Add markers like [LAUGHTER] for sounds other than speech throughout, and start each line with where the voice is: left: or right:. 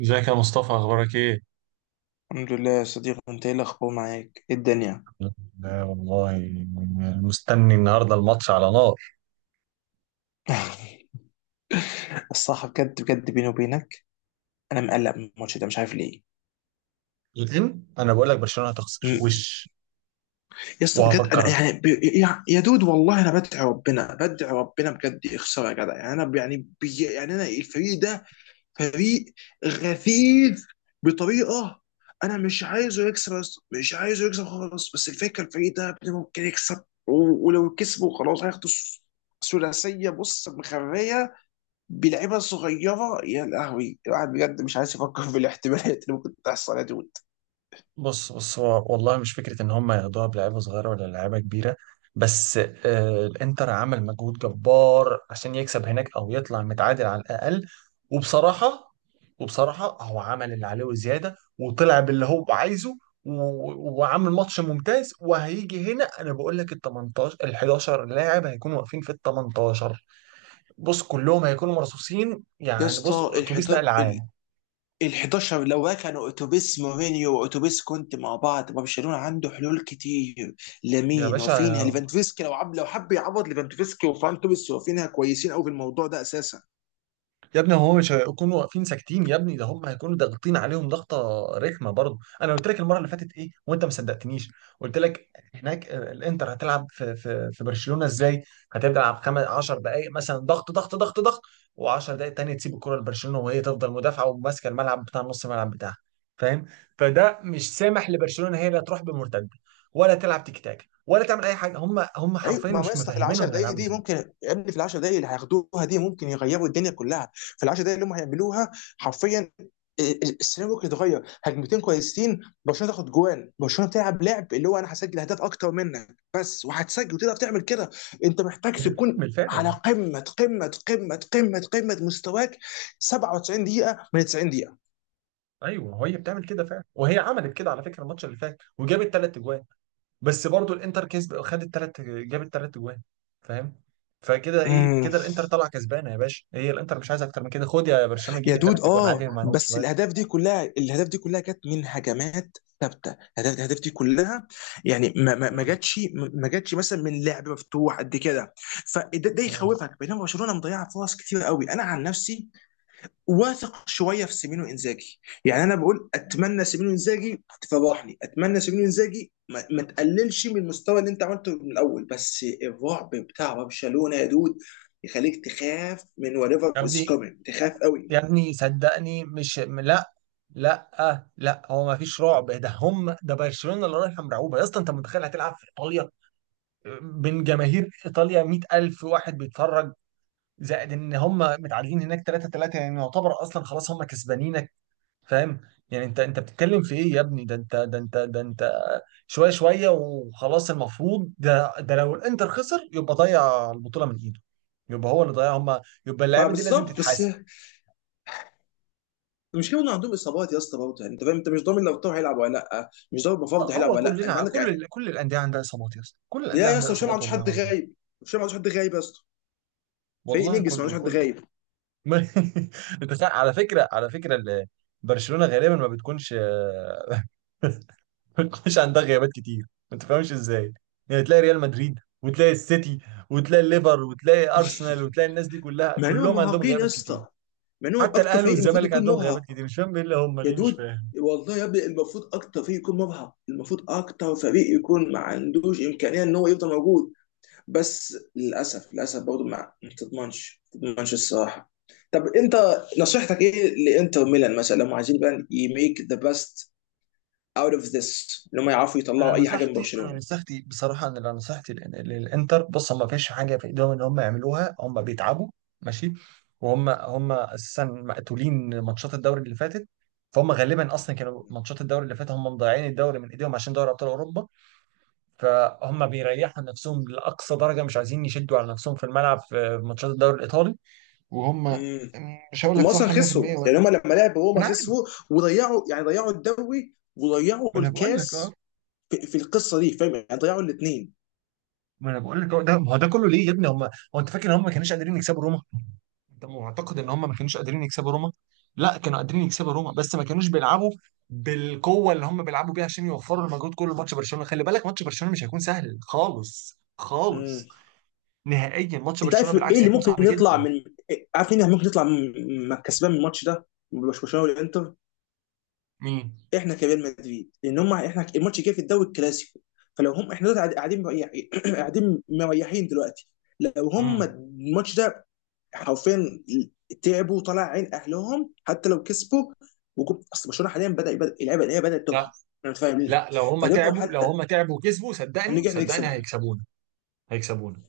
right: ازيك يا مصطفى؟ اخبارك ايه؟
left: الحمد لله يا صديقي، انت ايه الاخبار؟ معاك ايه الدنيا؟
right: لا والله، مستني النهارده الماتش على نار.
left: [LAUGHS] الصراحه بجد بجد، بيني وبينك، انا مقلق من الماتش ده، مش عارف ليه.
right: لان انا بقول لك برشلونه هتخسر
left: م-
right: وش
left: يا اسطى بجد،
right: وهفكر.
left: انا يعني يا دود، والله انا بدعي ربنا بدعي ربنا بجد يخسر، يا جدع. يعني انا ب- يعني بي يعني انا الفريق ده فريق غثيث بطريقه. انا مش عايزه يكسب يا اسطى، مش عايزه يكسب خالص. بس الفكره، الفريق ده يا ابني ممكن يكسب ولو كسبوا خلاص هياخدوا الثلاثيه. بص، مخريه بلعيبه صغيره. يا لهوي، الواحد بجد مش عايز يفكر في الاحتمالات اللي ممكن تحصل يا دود.
right: بص هو والله مش فكرة إن هم ياخدوها بلعيبة صغيرة ولا لعيبة كبيرة، بس آه الإنتر عمل مجهود جبار عشان يكسب هناك أو يطلع متعادل على الأقل. وبصراحة وبصراحة هو عمل اللي عليه وزيادة وطلع باللي هو عايزه، وعامل ماتش ممتاز. وهيجي هنا أنا بقول لك ال 18، ال 11 لاعب هيكونوا واقفين في ال 18. بص، كلهم هيكونوا مرصوصين.
left: يا
right: يعني بص،
left: اسطى
right: أتوبيس نقل عام.
left: ال حداشر، ال 11 لو كانوا اتوبيس مورينيو واتوبيس كونتي مع بعض، برشلونه عنده حلول كتير.
right: يا
left: لامين وفينها
right: باشا،
left: ليفاندوفسكي، لو عب لو حب يعوض ليفاندوفسكي وفان توريس وفينها كويسين قوي في الموضوع ده اساسا.
right: يا ابني هو مش هيكونوا واقفين ساكتين يا ابني، ده هم هيكونوا ضاغطين عليهم ضغطه رخمه. برضه انا قلت لك المره اللي فاتت ايه وانت ما صدقتنيش. قلت لك هناك آه، الانتر هتلعب في برشلونه ازاي. هتلعب 10 دقائق مثلا ضغط ضغط ضغط ضغط، و10 دقائق تانية تسيب الكره لبرشلونه وهي تفضل مدافعه وماسكه الملعب، بتاع نص الملعب بتاعها. فاهم؟ فده مش سامح لبرشلونه، هي لا تروح بمرتده ولا تلعب تيك تاك ولا تعمل اي حاجه. هم
left: ايوه،
right: حرفيا
left: ما هو يا
right: مش
left: اسطى في ال 10
right: مفهمينهم
left: دقائق
right: هيلعبوا
left: دي
right: ازاي.
left: ممكن، يا ابني في ال 10 دقائق اللي هياخدوها دي ممكن يغيروا الدنيا كلها في ال 10 دقائق اللي هم هيعملوها حرفيا. السيناريو ممكن يتغير. هجمتين كويسين برشلونه تاخد جوان، برشلونه بتلعب لعب اللي هو انا هسجل اهداف اكتر منك بس، وهتسجل وتقدر تعمل كده. انت محتاج
right: [LAUGHS]
left: تكون
right: بالفعل.
left: على قمه قمه قمه قمه قمه مستواك، 97 دقيقه من 90
right: ايوه هي بتعمل كده فعلا، وهي عملت كده على فكره الماتش اللي فات وجابت ثلاث اجوان. بس برضو الانتر كسب، خدت ثلاث جابت ثلاث اجوان. فاهم؟ فكده ايه،
left: دقيقه.
right: كده الانتر طالعه كسبانه يا باشا. هي الانتر مش عايزه اكتر من كده. خد يا برشلونه جيب
left: يا
right: الثلاث
left: دود
right: اجوان
left: اه،
right: عادي، ما عندهمش
left: بس
right: مانع.
left: الاهداف دي كلها، الاهداف دي كلها جت من هجمات ثابته. الاهداف الاهداف دي كلها يعني ما ما ما
right: مم.
left: جاتش ما جاتش مثلا من لعب مفتوح قد كده. فده ده
right: مم.
left: يخوفك، بينما برشلونه مضيعه فرص كتير قوي. انا عن نفسي واثق شويه في سيمينو انزاجي. يعني انا بقول، اتمنى سيمينو انزاجي تفضحني، اتمنى سيمينو انزاجي ما تقللش من المستوى اللي انت عملته من الاول. بس الرعب بتاع برشلونه يا دود يخليك تخاف من whatever
right: يا
left: is
right: ابني،
left: coming، تخاف قوي.
right: يا ابني، صدقني مش لا. لا آه، لا هو ما فيش رعب. ده هم، ده برشلونه اللي رايحه مرعوبه يا اسطى. انت متخيل هتلعب في ايطاليا من جماهير ايطاليا؟ 100,000 واحد بيتفرج، زائد ان هم متعادلين هناك 3-3، يعني يعتبر اصلا خلاص هم كسبانينك. فاهم؟ يعني انت بتتكلم في ايه يا ابني؟ ده انت شويه شويه وخلاص. المفروض ده لو الانتر خسر يبقى ضيع البطوله من ايده، يبقى هو اللي ضيع هم، يبقى
left: ما
right: اللعيبه دي لازم
left: بالظبط، بس
right: تتحاسب.
left: المشكله انه عندهم اصابات يا اسطى برضه. يعني انت فاهم، انت مش ضامن لو طاهر هيلعب ولا لا، مش ضامن
right: طب
left: المفروض هيلعب
right: هو
left: ولا لا، انت
right: كلنا،
left: عندك.
right: كل الانديه عندها اصابات يا اسطى، كل الانديه
left: لا يا
right: عندها
left: اسطى، هشام ما
right: اصابات
left: عندوش
right: والله
left: حد
right: العظيم.
left: غايب، هشام ما عندوش حد غايب يا اسطى. فريق
right: والله
left: نجس ما عندوش
right: كله
left: حد
right: كله.
left: غايب.
right: [LAUGHS] انت على فكره، على فكره برشلونه غالبا ما بتكونش [LAUGHS] مش عندها غيابات كتير. ما تفهمش ازاي، يعني تلاقي ريال مدريد وتلاقي السيتي وتلاقي الليفر وتلاقي
left: [LAUGHS]
right: ارسنال وتلاقي الناس دي كلها،
left: مع انهم
right: كلهم عندهم
left: مرهقين يا
right: غيابات كتير.
left: اسطى، مع انهم
right: حتى
left: اكتر
right: الاهلي
left: فريق المفروض
right: والزمالك
left: يكون
right: عندهم غيابات كتير.
left: مرهق.
right: مش فاهم ايه اللي هم
left: يا
right: ليه، مش
left: دود
right: فاهم.
left: والله يا ابني المفروض اكتر فريق يكون مرهق، المفروض اكتر فريق يكون ما عندوش امكانيه ان هو يفضل موجود. بس للاسف للاسف برضه ما تضمنش ما تضمنش الصراحه. طب انت، نصيحتك ايه لانتر ميلان مثلا لو هم عايزين بقى يميك ذا بيست اوت اوف ذس؟ ان هم يعرفوا
right: انا
left: يطلعوا اي حاجه من
right: نصيحتي انا
left: برشلونه؟
right: نصيحتي بصراحه، ان انا نصيحتي للانتر، بص ما فيش حاجه في ايدهم ان هم يعملوها. هم بيتعبوا ماشي، وهم اساسا مقتولين ماتشات الدوري اللي فاتت. فهم غالبا اصلا كانوا ماتشات الدوري اللي فاتت هم مضيعين الدوري من ايديهم عشان دوري ابطال اوروبا. فهم بيريحوا نفسهم لأقصى درجة، مش عايزين يشدوا على نفسهم في الملعب في ماتشات الدوري الإيطالي. وهم
left: امم.
right: مش هقول
left: هم
right: لك
left: اصلا
right: صح 100%
left: خسروا،
right: ولا.
left: يعني هم لما لعبوا
right: ما
left: روما
right: انا عارف،
left: خسروا وضيعوا، يعني ضيعوا الدوري وضيعوا
right: ما انا بقول لك اه.
left: الكاس في القصه دي، فاهم؟ يعني ضيعوا الاثنين.
right: ما انا بقول لك اه، ده ما هو ده كله ليه يا ابني؟ هم، هو انت فاكر ان هم ما كانوش قادرين يكسبوا روما؟ انت معتقد ان هم ما كانوش قادرين يكسبوا روما؟ لا، كانوا قادرين يكسبوا روما بس ما كانوش بيلعبوا بالقوه اللي هم بيلعبوا بيها، عشان يوفروا المجهود كله لماتش برشلونه. خلي بالك، ماتش برشلونه مش هيكون سهل خالص
left: امم.
right: خالص. نهائيا ماتش
left: انت
right: برشلونه
left: عارف ايه
right: بالعكس
left: اللي
right: هيكون
left: ممكن
right: صعب
left: يطلع
right: جدا.
left: من، عارف مين ممكن يطلع كسبان من الماتش ده؟ مش برشلونه والانتر،
right: مين؟
left: احنا كريال مدريد. لان هم احنا، الماتش جاي في الدوري الكلاسيكو، فلو هم احنا دلوقتي قاعدين مريحين [CLEARS THROAT] قاعدين مريحين دلوقتي، لو هم
right: مم.
left: الماتش ده حرفيا تعبوا وطلع عين اهلهم حتى لو كسبوا. اصل برشلونه حاليا بدا يبدا اللعيبه اللي هي بدات
right: لا،
left: تبهر، انا مش فاهم ليه.
right: لا لو هم
left: فدول لو
right: تعبوا، لو
left: حتى
right: هم تعبوا وكسبوا صدقني
left: هنيجي احنا نكسب
right: صدقني
left: احنا،
right: هيكسبونا. هيكسبونا.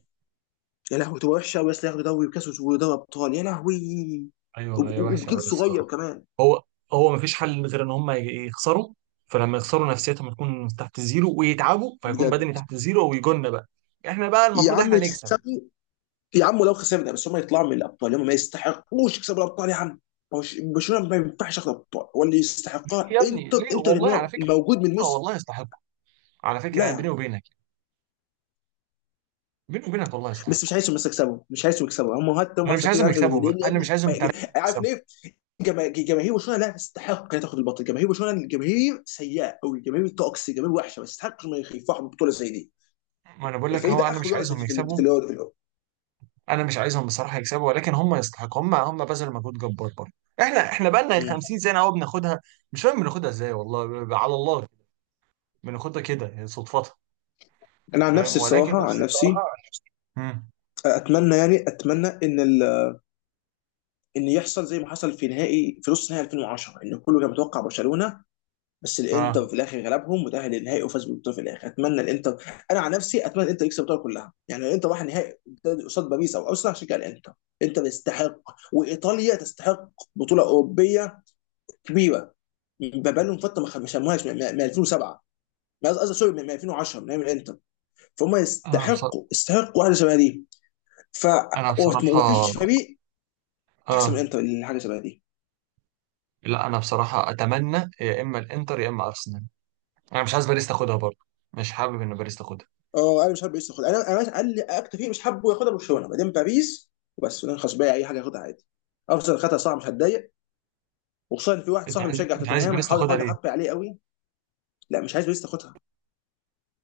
left: يا لهوي تبقى وحشه قوي اصل. ياخدوا دوري وكاس ودوري ابطال، يا لهوي.
right: ايوه هي وحشه
left: وبجيل
right: قوي
left: صغير
right: الصراحه.
left: كمان.
right: هو، هو مفيش حل غير ان هم يخسروا. فلما يخسروا نفسيتهم هتكون تحت الزيرو، ويتعبوا فيكون
left: بجد.
right: بدني تحت الزيرو، ويجولنا بقى. احنا بقى
left: يا
right: المفروض
left: عم
right: احنا نكسب.
left: اكسبوا، يا عم لو خسرنا بس هم يطلعوا من الابطال. هم ما يستحقوش يكسبوا الابطال يا عم. برشلونه ما ينفعش ياخد ابطال، واللي يستحقها
right: يا ابني
left: انتر.
right: ليه؟
left: انتر لان
right: والله على
left: هو
right: فكره
left: موجود من
right: آه
left: الموسم.
right: والله يستحقوا. على فكره
left: لا يا
right: يعني بيني
left: عم،
right: وبينك، بيني وبينك والله
left: بس مش
right: يستحقوا.
left: عايزهم بس يكسبوا، مش عايزهم يكسبوا هم حتى. هم
right: انا مش
left: احسن
right: عايزهم
left: فريق، مش عايزهم.
right: يكسبوا بقى،
left: لان يا
right: انا مش
left: ابني
right: عايزهم تماما
left: عارف
right: يكسبوا.
left: ليه؟ جماهير برشلونه لا تستحق انها تاخد البطل. جماهير برشلونه الجماهير سيئه قوي، جماهير توكسي، جماهير وحشه، ما يستحقش ما يفرحوا ببطوله زي دي.
right: ما انا بقول لك،
left: الفريق
right: هو
left: ده
right: انا
left: اخره
right: مش
left: يقعد
right: عايزهم يكسبوا،
left: في الاول.
right: انا مش عايزهم بصراحه يكسبوا، ولكن هم يستحقوا، هم هم بذلوا مجهود جبار برضه. احنا بقى لنا
left: مم.
right: 50 سنه اهو بناخدها. مش فاهم بناخدها ازاي والله، على الله بناخدها كده، يعني صدفتها.
left: انا عن
right: فاهم؟
left: نفسي
right: ولكن
left: الصراحه، عن
right: بس
left: نفسي
right: بصراحة. مم.
left: اتمنى، يعني اتمنى ان يحصل زي ما حصل في نهائي، في نص نهائي 2010، ان كله كان متوقع برشلونه بس الانتر
right: اه
left: في الاخر غلبهم وتاهل للنهائي وفاز بالبطوله في الاخر. اتمنى الانتر، انا عن نفسي اتمنى الانتر يكسب البطوله كلها. يعني الانتر راح نهائي قصاد باريس او اوسلع عشان كده. الانتر، الانتر يستحق، وايطاليا تستحق بطوله اوروبيه كبيره. بقى لهم فتره ما سموهاش من 2007، قصدي سوري، من 2010، من ايام الانتر. فهم
right: انا
left: يستحقوا،
right: بصراحه،
left: يستحقوا حاجه شبه دي. ف
right: انا بصراحه
left: ومفيش فريق احسن من
right: اه.
left: الانتر حاجه شبه دي.
right: لا انا بصراحه اتمنى يا اما الانتر يا اما ارسنال. انا مش عايز باريس تاخدها برضه، مش حابب ان باريس تاخدها.
left: اه، انا مش حابب باريس تاخدها. انا انا قال لي اكتر فريق مش حابه ياخدها برشلونه، بعدين باريس، وبس. انا خلاص باقي اي حاجه ياخدها عادي. ارسنال خدها صعب، مش هتضايق. وخصوصا إن في واحد
right: انت
left: صاحبي
right: عايز،
left: بيشجع
right: انت عايز
left: توتنهام،
right: باريس
left: هحاول
right: تاخدها
left: هحاول
right: ليه؟
left: احط عليه قوي. لا مش عايز باريس تاخدها.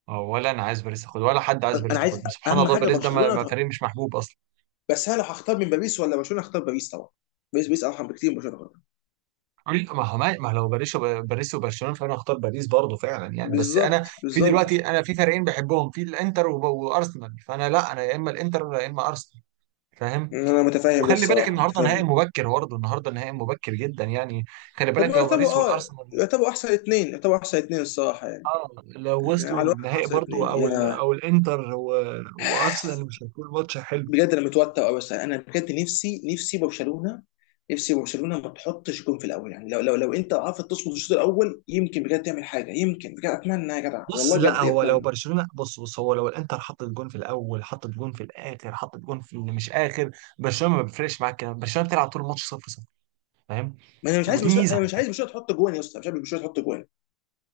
right: آه، ولا انا عايز باريس تاخدها ولا حد عايز
left: انا
right: باريس
left: أنا عايز
right: تاخدها، سبحان
left: اهم
right: الله.
left: حاجه
right: باريس ده ما
left: برشلونه
right: ما فريق مش محبوب اصلا.
left: بس انا لو هختار من باريس ولا برشلونه هختار باريس طبعا. باريس، باريس ارحم بكتير من برشلونه تاخدها.
right: لا، ما هو ما لو باريس باريس وبرشلونه فانا اختار باريس برضه فعلا يعني. بس انا
left: بالظبط
right: في دلوقتي
left: بالظبط.
right: انا في فريقين بحبهم، في الانتر وارسنال، فانا لا، انا يا اما الانتر يا اما ارسنال. فاهم؟
left: انا متفاهم ده
right: وخلي بالك
left: الصراحه
right: النهارده نهائي
left: متفاهم.
right: مبكر برضه، النهارده نهائي مبكر جدا يعني. خلي
left: هم
right: بالك لو
left: يعتبروا
right: باريس
left: اه،
right: والارسنال،
left: يعتبروا احسن اثنين، يعتبروا احسن اثنين الصراحه يعني.
right: اه لو
left: يعني على
right: وصلوا
left: الواقع
right: للنهائي
left: احسن
right: برضه،
left: اثنين
right: او ال،
left: يعني.
right: او الانتر وارسنال، مش هيكون ماتش حلو.
left: بجد انا متوتر قوي. بس انا بجد نفسي، نفسي برشلونه، نفسي برشلونه ما تحطش جون في الاول. يعني لو انت عرفت تصمد الشوط الاول يمكن بجد تعمل حاجه. يمكن بجد اتمنى يا جدع،
right: بص،
left: والله
right: لا
left: بجد
right: هو لو
left: اتمنى.
right: برشلونة، بص هو لو الانتر حطت جون في الاول، حطت جون في الاخر، حطت جون في اللي مش اخر، برشلونة ما بيفرقش معاك كده. برشلونة بتلعب طول الماتش صفر صفر. فاهم؟
left: ما انا مش عايز
right: ودي
left: برشلونه،
right: ميزة
left: انا
right: على
left: مش عايز
right: فكرة.
left: برشلونه تحط جوان يا اسطى، مش عايز برشلونه تحط جوان.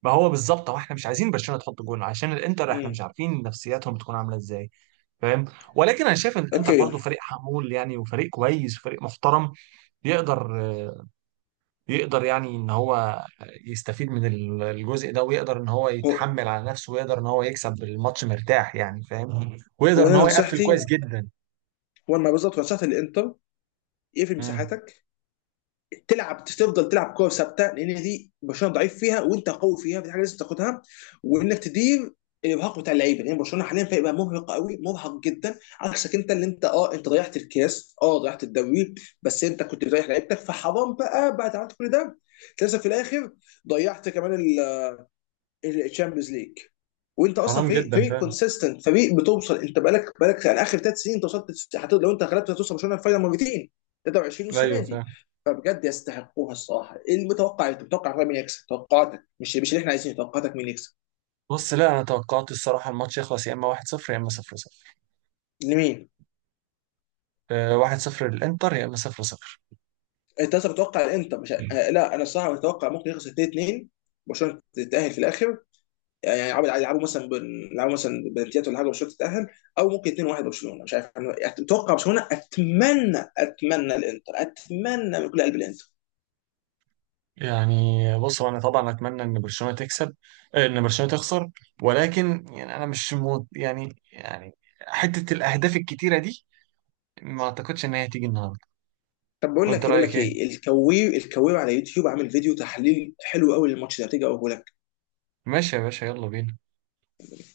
right: ما هو بالظبط، هو احنا مش عايزين برشلونة تحط جون عشان الانتر، احنا
left: امم.
right: مش عارفين نفسياتهم بتكون عاملة ازاي. فاهم؟ ولكن انا شايف ان الانتر برضو
left: اوكي.
right: فريق حمول يعني، وفريق كويس وفريق محترم. يقدر، يقدر يعني ان هو يستفيد من الجزء ده، ويقدر ان هو
left: هو
right: يتحمل على نفسه، ويقدر ان هو يكسب الماتش مرتاح يعني، فاهم؟ ويقدر
left: هو
right: ان
left: انا
right: هو يقفل
left: نصيحتي،
right: كويس جدا.
left: هو ما بالظبط نصيحتي للانتر: اقفل
right: مم.
left: مساحاتك، تلعب، تفضل تلعب كوره ثابته لان دي برشلونه ضعيف فيها وانت قوي فيها، فدي حاجه لازم تاخدها. وانك تدير الارهاق بتاع اللعيبه، لان يعني برشلونه حاليا فريق بقى مرهق قوي، مرهق جدا عكسك. انت اللي انت اه انت ضيعت الكاس، اه ضيعت الدوري، بس انت كنت بتريح لعيبتك، فحرام بقى بعد عملت كل ده للاسف في الاخر ضيعت كمان الشامبيونز ليج. وانت اصلا
right: حرام
left: فريق،
right: جدا
left: فريق
right: فاهم.
left: كونسيستنت، فريق بتوصل. انت بقالك يعني اخر ثلاث سنين انت وصلت، لو انت غلبت هتوصل برشلونه الفاينل مرتين. 23 والسنه
right: ايوه
left: دي.
right: فاهم.
left: فبجد يستحقوها الصراحه. ايه المتوقع إيه؟ انت متوقع فعلا مين يكسب؟ توقعاتك، مش مش اللي احنا عايزينه، توقعاتك مين يكسب؟
right: بص، لا انا توقعت الصراحه الماتش يخلص يا اما 1-0 يا اما 0-0.
left: لمين؟
right: آه، 1-0 للانتر يا اما 0-0
left: انت اصلا متوقع الانتر مش آه، لا انا الصراحه متوقع ممكن يخسر 2-2، برشلونه تتاهل في الاخر. يعني يلعبوا يلعبوا مثلا يلعبوا مثلا بنتيات ولا حاجه، برشلونه تتاهل. او ممكن 2-1 برشلونه، مش عارف، انا اتوقع برشلونه. اتمنى، اتمنى الانتر، اتمنى من كل قلب الانتر.
right: يعني. بص، هو انا طبعا اتمنى ان برشلونه تكسب، آه، ان برشلونه تخسر. ولكن يعني انا مش مو يعني حته الاهداف الكتيره دي ما اعتقدش ان هي هتيجي النهارده.
left: طب بقول لك
right: وانت
left: ايه، بقول
right: رايك
left: لك
right: ايه؟
left: ايه، الكوير، الكوير على يوتيوب عامل فيديو تحليل حلو قوي للماتش ده، تيجي اقوله لك؟
right: ماشي يا باشا، يلا بينا.